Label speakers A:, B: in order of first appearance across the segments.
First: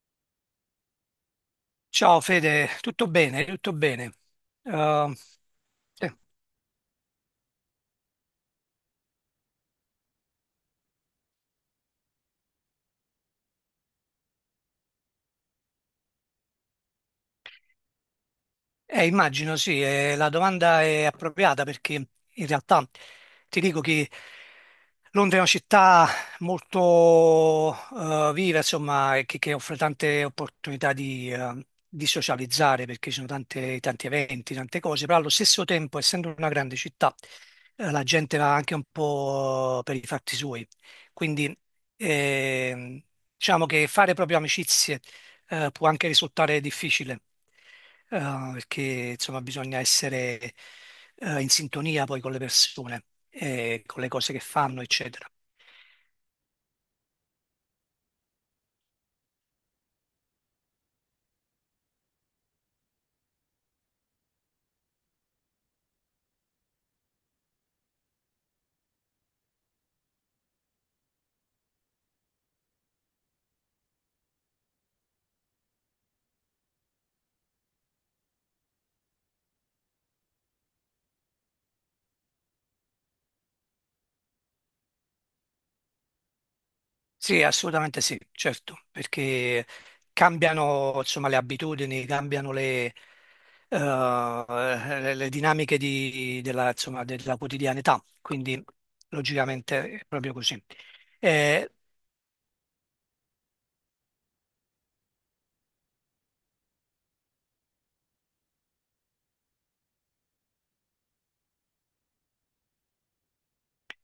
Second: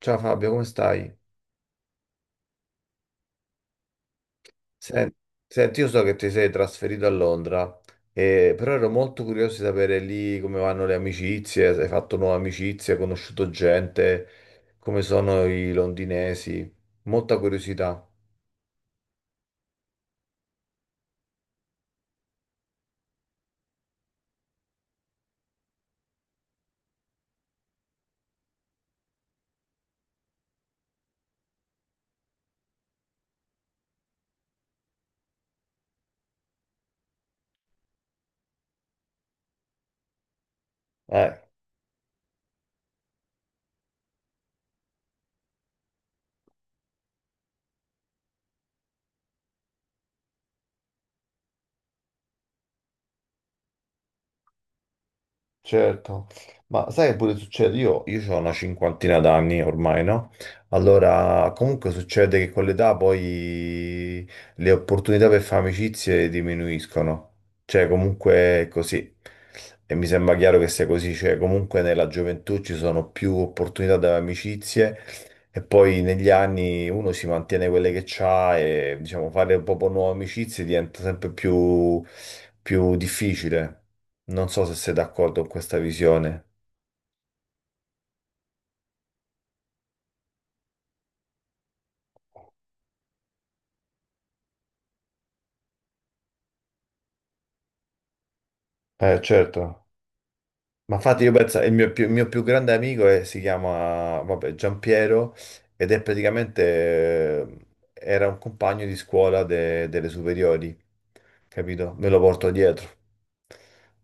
A: Ciao Fabio, come stai?
B: Ciao Fede, tutto bene, tutto bene.
A: Sen-
B: Eh,
A: Senti, io so che
B: sì.
A: ti sei trasferito a Londra, però ero molto curioso di sapere lì come vanno le amicizie, se hai fatto nuove amicizie, hai conosciuto gente, come sono i londinesi. Molta curiosità.
B: Immagino sì, la domanda è appropriata perché in realtà ti dico che Londra è una città molto viva, insomma, e che offre tante opportunità di socializzare perché ci sono tanti eventi, tante cose, però allo stesso tempo, essendo una grande città, la gente va anche un po' per i fatti suoi.
A: Eh.
B: Quindi ehm, diciamo che fare proprio amicizie può anche risultare difficile, eh, perché insomma bisogna essere in sintonia poi con le persone, e con le cose che fanno, eccetera.
A: Certo, ma sai che pure succede? Io ho una cinquantina d'anni ormai, no? Allora, comunque succede che con l'età poi le opportunità per fare amicizie diminuiscono. Cioè, comunque è così. E mi sembra chiaro che sia così. Cioè, comunque nella gioventù ci sono più opportunità da amicizie e poi negli anni uno si mantiene quelle che c'ha e, diciamo, fare proprio nuove amicizie diventa sempre più difficile. Non so se sei d'accordo con questa visione.
B: Sì, assolutamente sì, certo, perché cambiano insomma, le abitudini, cambiano le dinamiche insomma, della quotidianità, quindi
A: Certo.
B: logicamente è proprio così.
A: Ma infatti io penso,
B: Eh,
A: il mio più grande amico si chiama, vabbè, Giampiero ed è praticamente, eh, era un compagno di scuola delle superiori, capito? Me lo porto dietro.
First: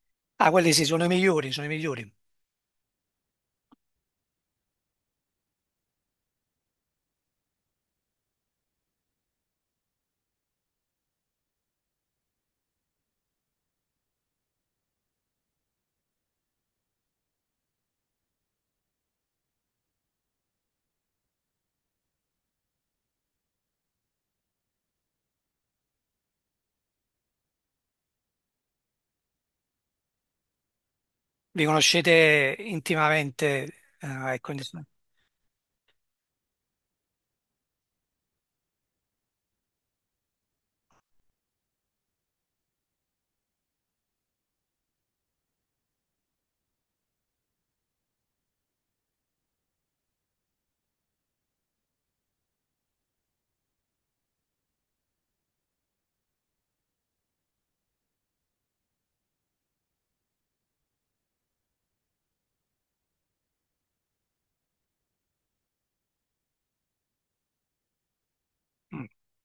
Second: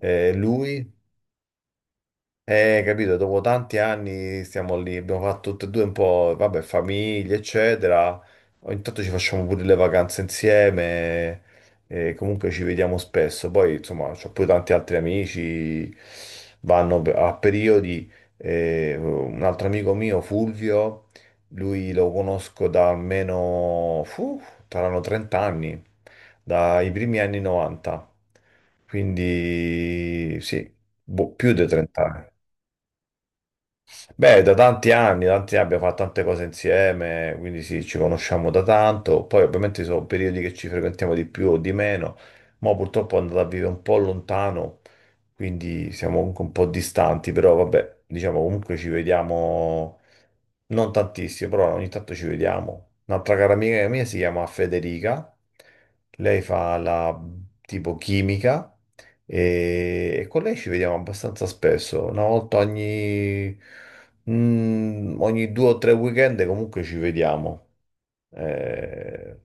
B: Ah, quelli sì,
A: Lui.
B: sono i migliori, sono i migliori.
A: Capito, dopo tanti anni stiamo lì, abbiamo fatto tutte e due un po', vabbè, famiglie, eccetera. Ogni tanto ci facciamo pure le vacanze insieme, e comunque ci vediamo spesso. Poi, insomma, ho pure tanti altri amici, vanno a periodi. Un altro amico mio, Fulvio, lui lo conosco da almeno, saranno 30 anni, dai primi anni 90. Quindi, sì, boh, più di
B: Vi
A: 30 anni.
B: conoscete intimamente,
A: Beh,
B: ecco,
A: da tanti anni abbiamo fatto tante cose insieme, quindi sì, ci conosciamo da tanto. Poi ovviamente ci sono periodi che ci frequentiamo di più o di meno, ma purtroppo è andata a vivere un po' lontano, quindi siamo comunque un po' distanti, però vabbè, diciamo comunque ci vediamo non tantissimo, però ogni tanto ci vediamo. Un'altra cara amica mia si chiama Federica, lei fa la tipo chimica. E con lei ci vediamo abbastanza spesso, una volta ogni, ogni due o tre weekend comunque ci vediamo. Eh,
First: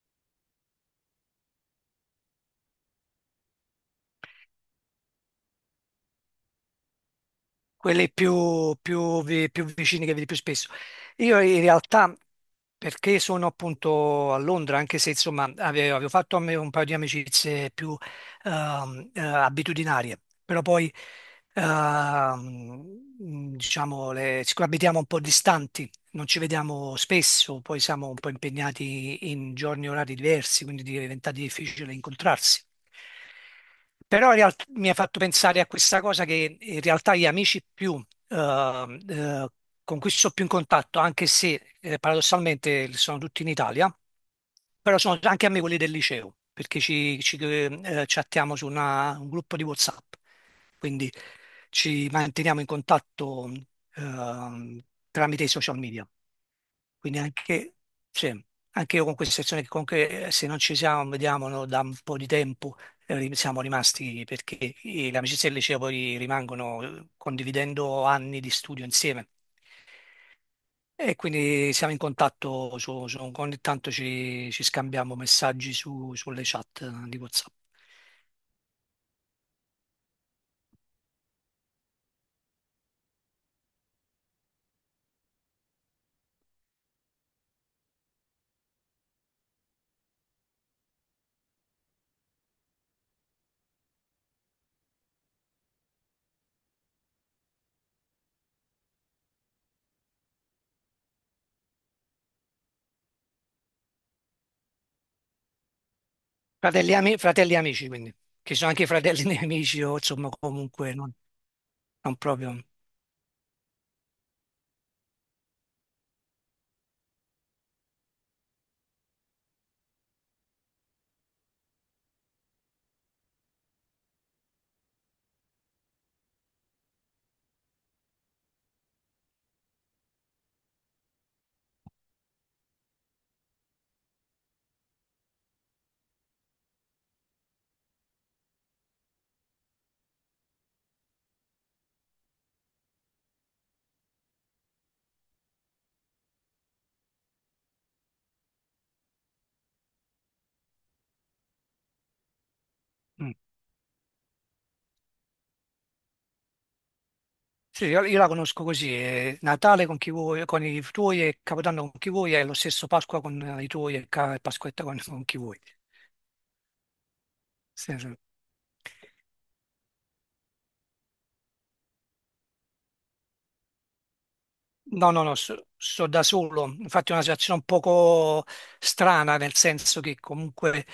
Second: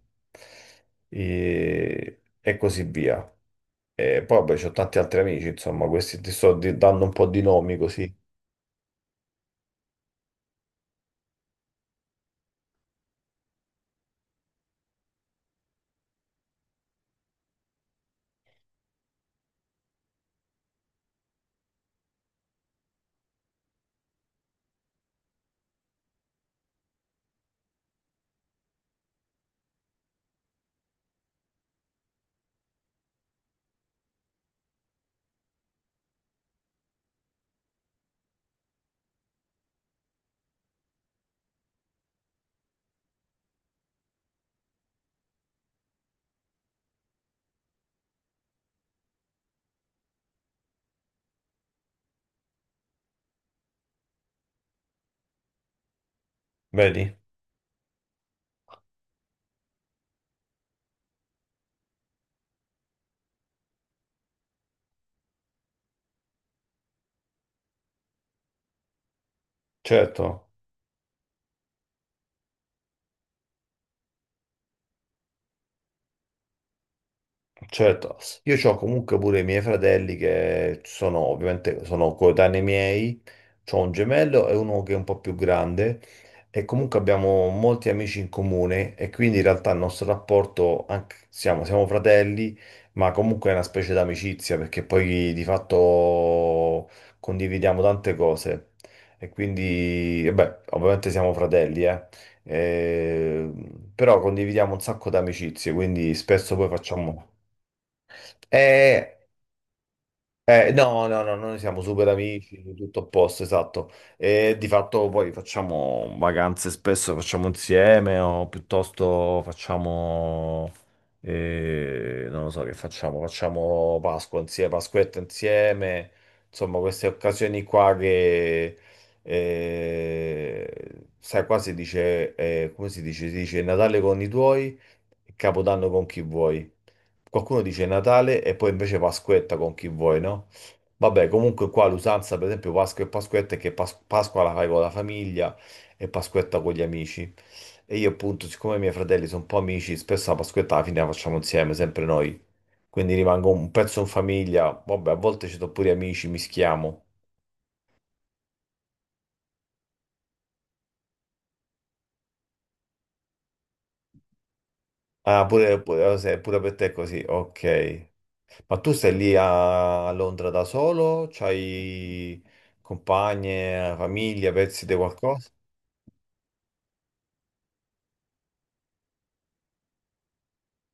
A: e così via. E poi vabbè, c'ho tanti altri amici, insomma, questi ti sto dando un po' di nomi così.
B: quelli più vicini che vedi più spesso. Io in realtà, perché sono appunto a Londra, anche se insomma avevo fatto a me un paio di amicizie più abitudinarie, però poi diciamo, siccome abitiamo un po' distanti, non ci vediamo spesso, poi siamo un po' impegnati in giorni e orari diversi, quindi diventa difficile incontrarsi. Però in realtà mi ha fatto pensare a questa cosa che in realtà gli amici eh, eh, con cui sto più in contatto, anche se paradossalmente sono tutti in Italia, però sono anche a me quelli del liceo, perché chattiamo su un gruppo di WhatsApp, quindi ci manteniamo in contatto ehm, tramite i social media.
A: Vedi?
B: Quindi anche, sì, anche io con questa situazione che comunque se non ci siamo, vediamo no, da un po' di tempo, siamo rimasti perché le amicizie del liceo poi rimangono, condividendo anni di studio insieme.
A: Certo.
B: E quindi siamo in contatto, ogni tanto ci scambiamo messaggi sulle chat di WhatsApp.
A: Certo, io ho comunque pure i miei fratelli che sono ovviamente sono coetanei miei, ho un gemello e uno che è un po' più grande e comunque abbiamo molti amici in comune e quindi in realtà il nostro rapporto, siamo, siamo fratelli, ma comunque è una specie d'amicizia perché poi di fatto condividiamo tante cose e quindi, e beh, ovviamente siamo fratelli, eh. Eh, però condividiamo un sacco d'amicizie, quindi spesso poi
B: Fratelli,
A: facciamo...
B: fratelli amici, quindi, che sono anche
A: Eh,
B: fratelli nemici o insomma comunque
A: no,
B: non,
A: no, no, noi siamo super
B: non proprio.
A: amici, tutto a posto, esatto. E di fatto poi facciamo vacanze spesso, facciamo insieme o piuttosto facciamo, non lo so che facciamo, facciamo Pasqua insieme, Pasquetta insieme, insomma queste occasioni qua che, sai, qua si dice, come si dice? Si dice Natale con i tuoi e Capodanno con chi vuoi. Qualcuno dice Natale e poi invece Pasquetta con chi vuoi, no? Vabbè, comunque qua l'usanza, per esempio, Pasqua e Pasquetta è che Pasqua la fai con la famiglia e Pasquetta con gli amici. E io appunto, siccome i miei fratelli sono un po' amici, spesso la Pasquetta alla fine la facciamo insieme, sempre noi. Quindi
B: Mm.
A: rimango un pezzo in famiglia, vabbè, a volte ci sono pure gli amici, mischiamo.
B: Sì, io la conosco così, Natale con chi vuoi, con i tuoi e Capodanno con chi vuoi, è lo stesso Pasqua con i tuoi e Pasquetta con chi vuoi.
A: Pure per te è così,
B: Sì,
A: ok.
B: sì.
A: Ma tu stai lì a Londra da solo? C'hai compagne, famiglia, pezzi di
B: No, no, no,
A: qualcosa?
B: sto da solo. Infatti è una situazione un poco strana, nel senso che comunque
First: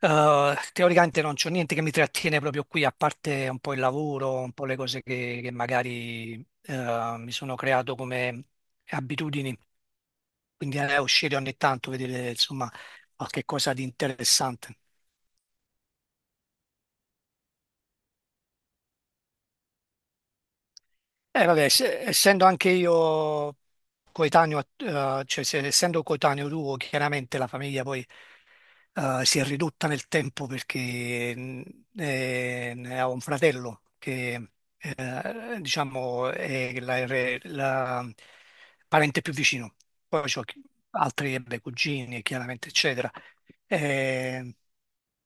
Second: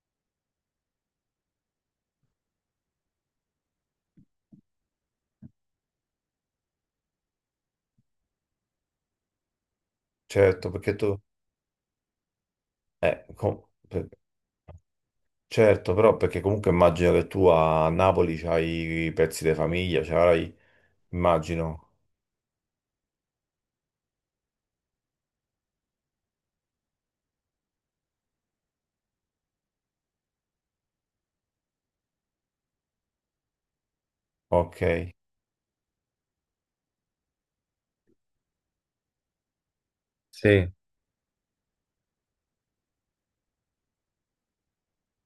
B: teoricamente non c'è niente che mi trattiene proprio qui, a parte un po' il lavoro, un po' le cose che magari mi sono creato come abitudini.
A: Certo,
B: Quindi
A: perché tu...
B: uscire ogni tanto, vedere insomma
A: eh,
B: qualche
A: com-
B: cosa di
A: per-
B: interessante.
A: Certo, però perché comunque immagino che tu a Napoli c'hai i pezzi di famiglia, c'hai...
B: Vabbè,
A: Immagino.
B: essendo anche io coetaneo, cioè, essendo coetaneo tuo, chiaramente la famiglia poi si è ridotta nel tempo perché ne ho un fratello che
A: Ok,
B: diciamo è la parente più vicino. Poi ho
A: sì,
B: altri beh, cugini, chiaramente, eccetera. Eh,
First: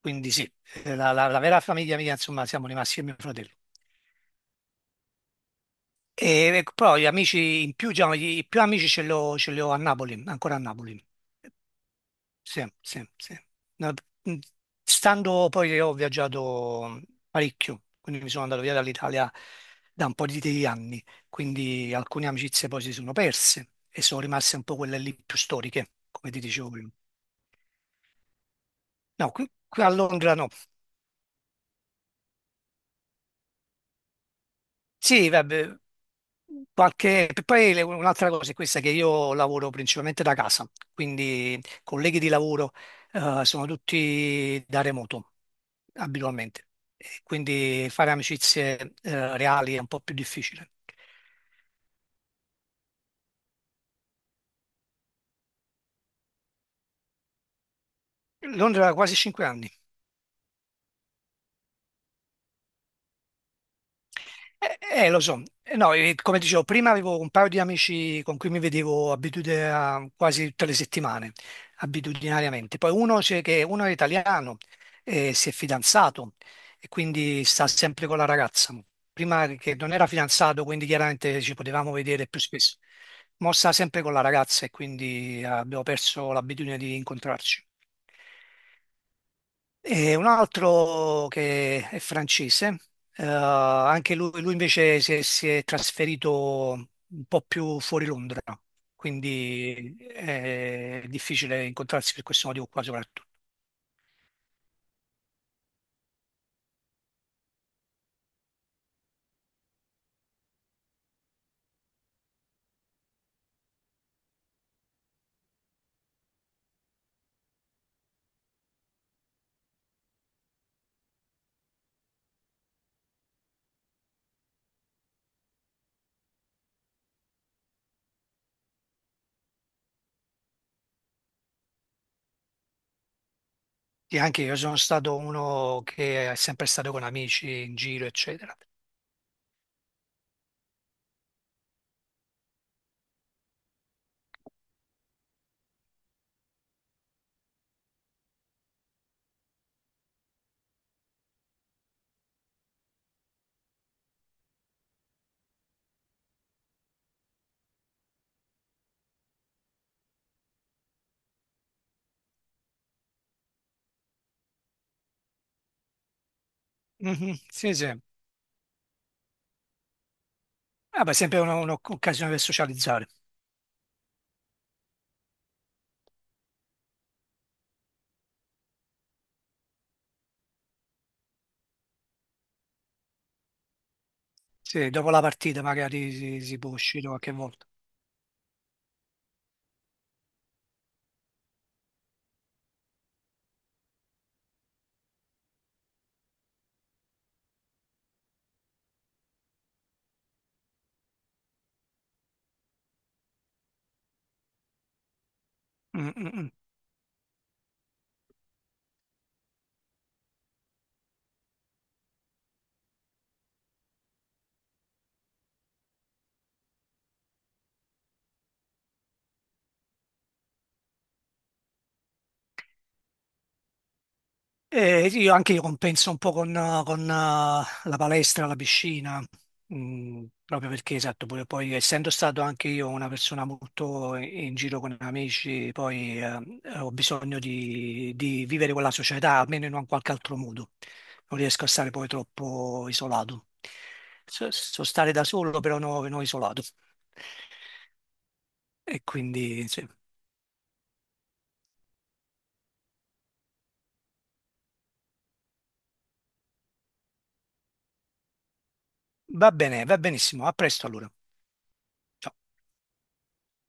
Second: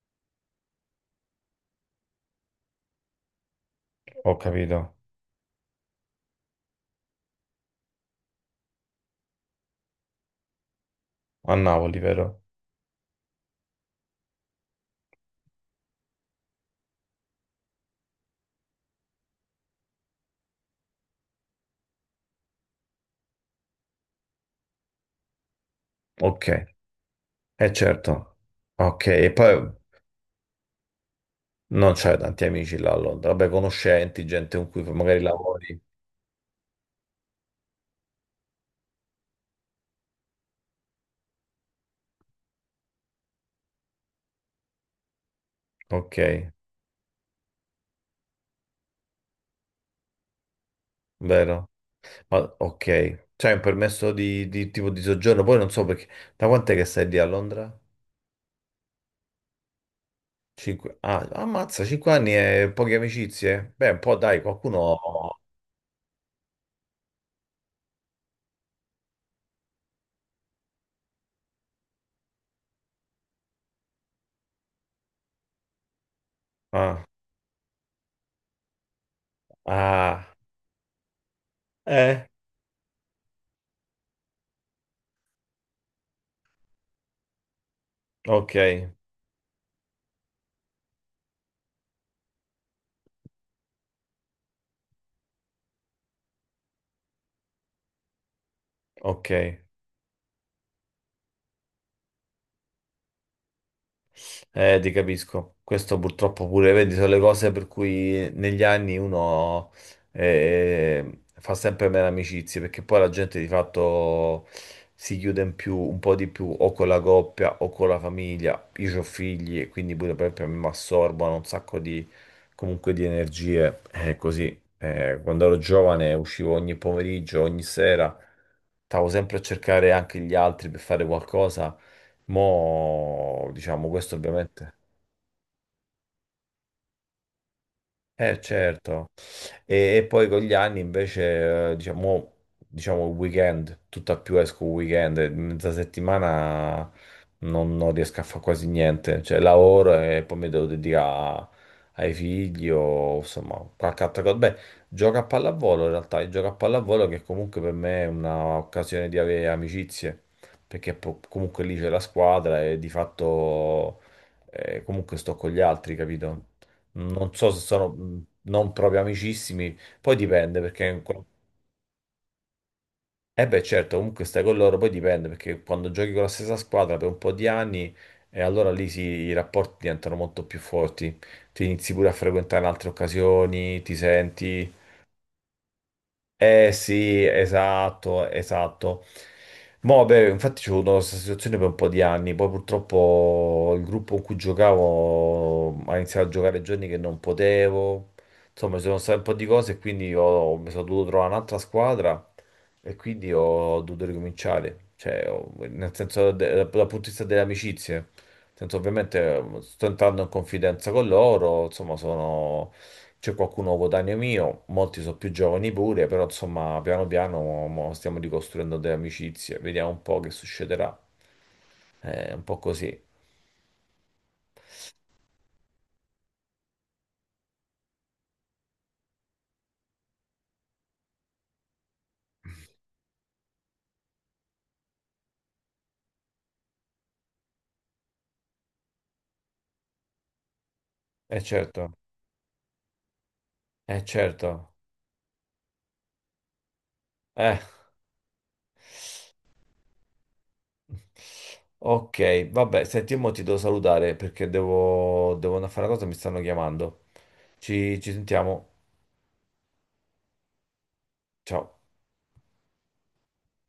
B: quindi sì, la vera famiglia mia, insomma, siamo rimasti io e mio fratello.
A: ho capito.
B: E ecco, però gli amici in più, diciamo, i più amici ce li ho a Napoli, ancora a Napoli.
A: A Napoli, vero?
B: Sì, sì, sì. No, mh, stando poi che ho viaggiato parecchio, quindi mi sono andato via dall'Italia da un po' di anni, quindi alcune amicizie poi si sono perse e sono rimaste un po' quelle lì più storiche, come ti
A: Ok,
B: dicevo prima.
A: è certo. Ok, e
B: No, qui,
A: poi...
B: qui a Londra no.
A: Non c'hai tanti amici là a Londra, vabbè, conoscenti, gente con cui magari
B: Sì, vabbè,
A: lavori.
B: qualche, poi un'altra cosa è questa che io lavoro principalmente da casa, quindi colleghi di lavoro sono tutti da remoto
A: Ok,
B: abitualmente. E quindi fare amicizie reali è un po' più difficile.
A: vero? Ma ok, c'hai un permesso di tipo di soggiorno, poi non so perché. Da quant'è che stai lì a Londra?
B: Londra da quasi 5 anni.
A: Cinque... Ah, ammazza, cinque anni e poche amicizie? Beh, un po' dai, qualcuno...
B: Lo so. No, come dicevo, prima avevo un paio di amici con cui mi vedevo quasi tutte le settimane, abitudinariamente. Poi uno è italiano, si è fidanzato e
A: Ah,
B: quindi sta sempre con la ragazza. Prima che non era
A: ah,
B: fidanzato, quindi chiaramente ci potevamo
A: eh,
B: vedere più spesso. Ma sta sempre con la ragazza e quindi abbiamo perso l'abitudine di incontrarci.
A: ok,
B: E un altro che è francese, anche lui, invece si è trasferito un po' più fuori Londra,
A: ok.
B: quindi è difficile incontrarsi per questo motivo qua soprattutto.
A: Ti capisco. Questo purtroppo pure, vedi, sono le cose per cui negli anni uno fa sempre meno amicizie, perché poi la gente di fatto si chiude in più, un po' di più, o con la coppia o con la famiglia. Io ho figli e quindi pure per esempio mi assorbono un sacco di, comunque di energie. È così. Quando ero giovane uscivo ogni pomeriggio, ogni sera, stavo sempre a cercare anche gli altri per fare qualcosa. Mo', diciamo, questo
B: E anche io
A: ovviamente.
B: sono stato uno che è sempre stato con amici in giro,
A: Eh
B: eccetera.
A: certo, e poi con gli anni invece, diciamo, diciamo il weekend, tutta più esco il weekend, e mezza settimana non riesco a fare quasi niente, cioè lavoro e poi mi devo dedicare a- ai figli o insomma qualche altra cosa. Beh, gioco a pallavolo in realtà, io gioco a pallavolo che comunque per me è un'occasione di avere amicizie, perché comunque lì c'è la squadra e di fatto comunque sto con gli altri, capito? Non
B: Mhm,
A: so se
B: sì,
A: sono
B: sì.
A: non proprio amicissimi, poi dipende perché...
B: Ah, beh, sempre un'occasione per socializzare.
A: Eh beh, certo, comunque stai con loro, poi dipende perché quando giochi con la stessa squadra per un po' di anni e allora lì sì, i rapporti diventano molto più forti, ti inizi pure a frequentare in altre occasioni, ti senti...
B: Sì, dopo la partita magari si
A: Eh
B: può uscire
A: sì,
B: qualche volta.
A: esatto, esatto. Mo, beh, infatti c'è avuto questa situazione per un po' di anni, poi purtroppo il gruppo con cui giocavo ha iniziato a giocare giorni che non potevo, insomma ci sono state un po' di cose e quindi mi sono dovuto trovare un'altra squadra e quindi ho dovuto ricominciare, cioè nel
B: Mm,
A: senso
B: mm, mm.
A: dal punto di vista delle amicizie, nel senso ovviamente sto entrando in confidenza con loro, insomma sono c'è qualcuno coetaneo mio, molti sono più giovani pure, però insomma piano piano mo stiamo ricostruendo delle amicizie, vediamo un po' che succederà. È un po' così.
B: Sì, io anche io compenso un po' con la palestra, la piscina, proprio perché, esatto, pure poi essendo stato anche io una persona molto in giro con amici, poi ho bisogno di vivere con la società, almeno in un qualche altro modo. Non
A: Eh
B: riesco a stare
A: certo,
B: poi troppo isolato.
A: eh certo.
B: So stare da solo, però non isolato.
A: Eh.
B: E quindi, sì.
A: Ok, vabbè, senti, mo ti devo salutare perché devo andare a fare una cosa, mi stanno chiamando. Ci sentiamo.
B: Va bene, va benissimo. A presto allora.
A: Ciao.
B: Ciao.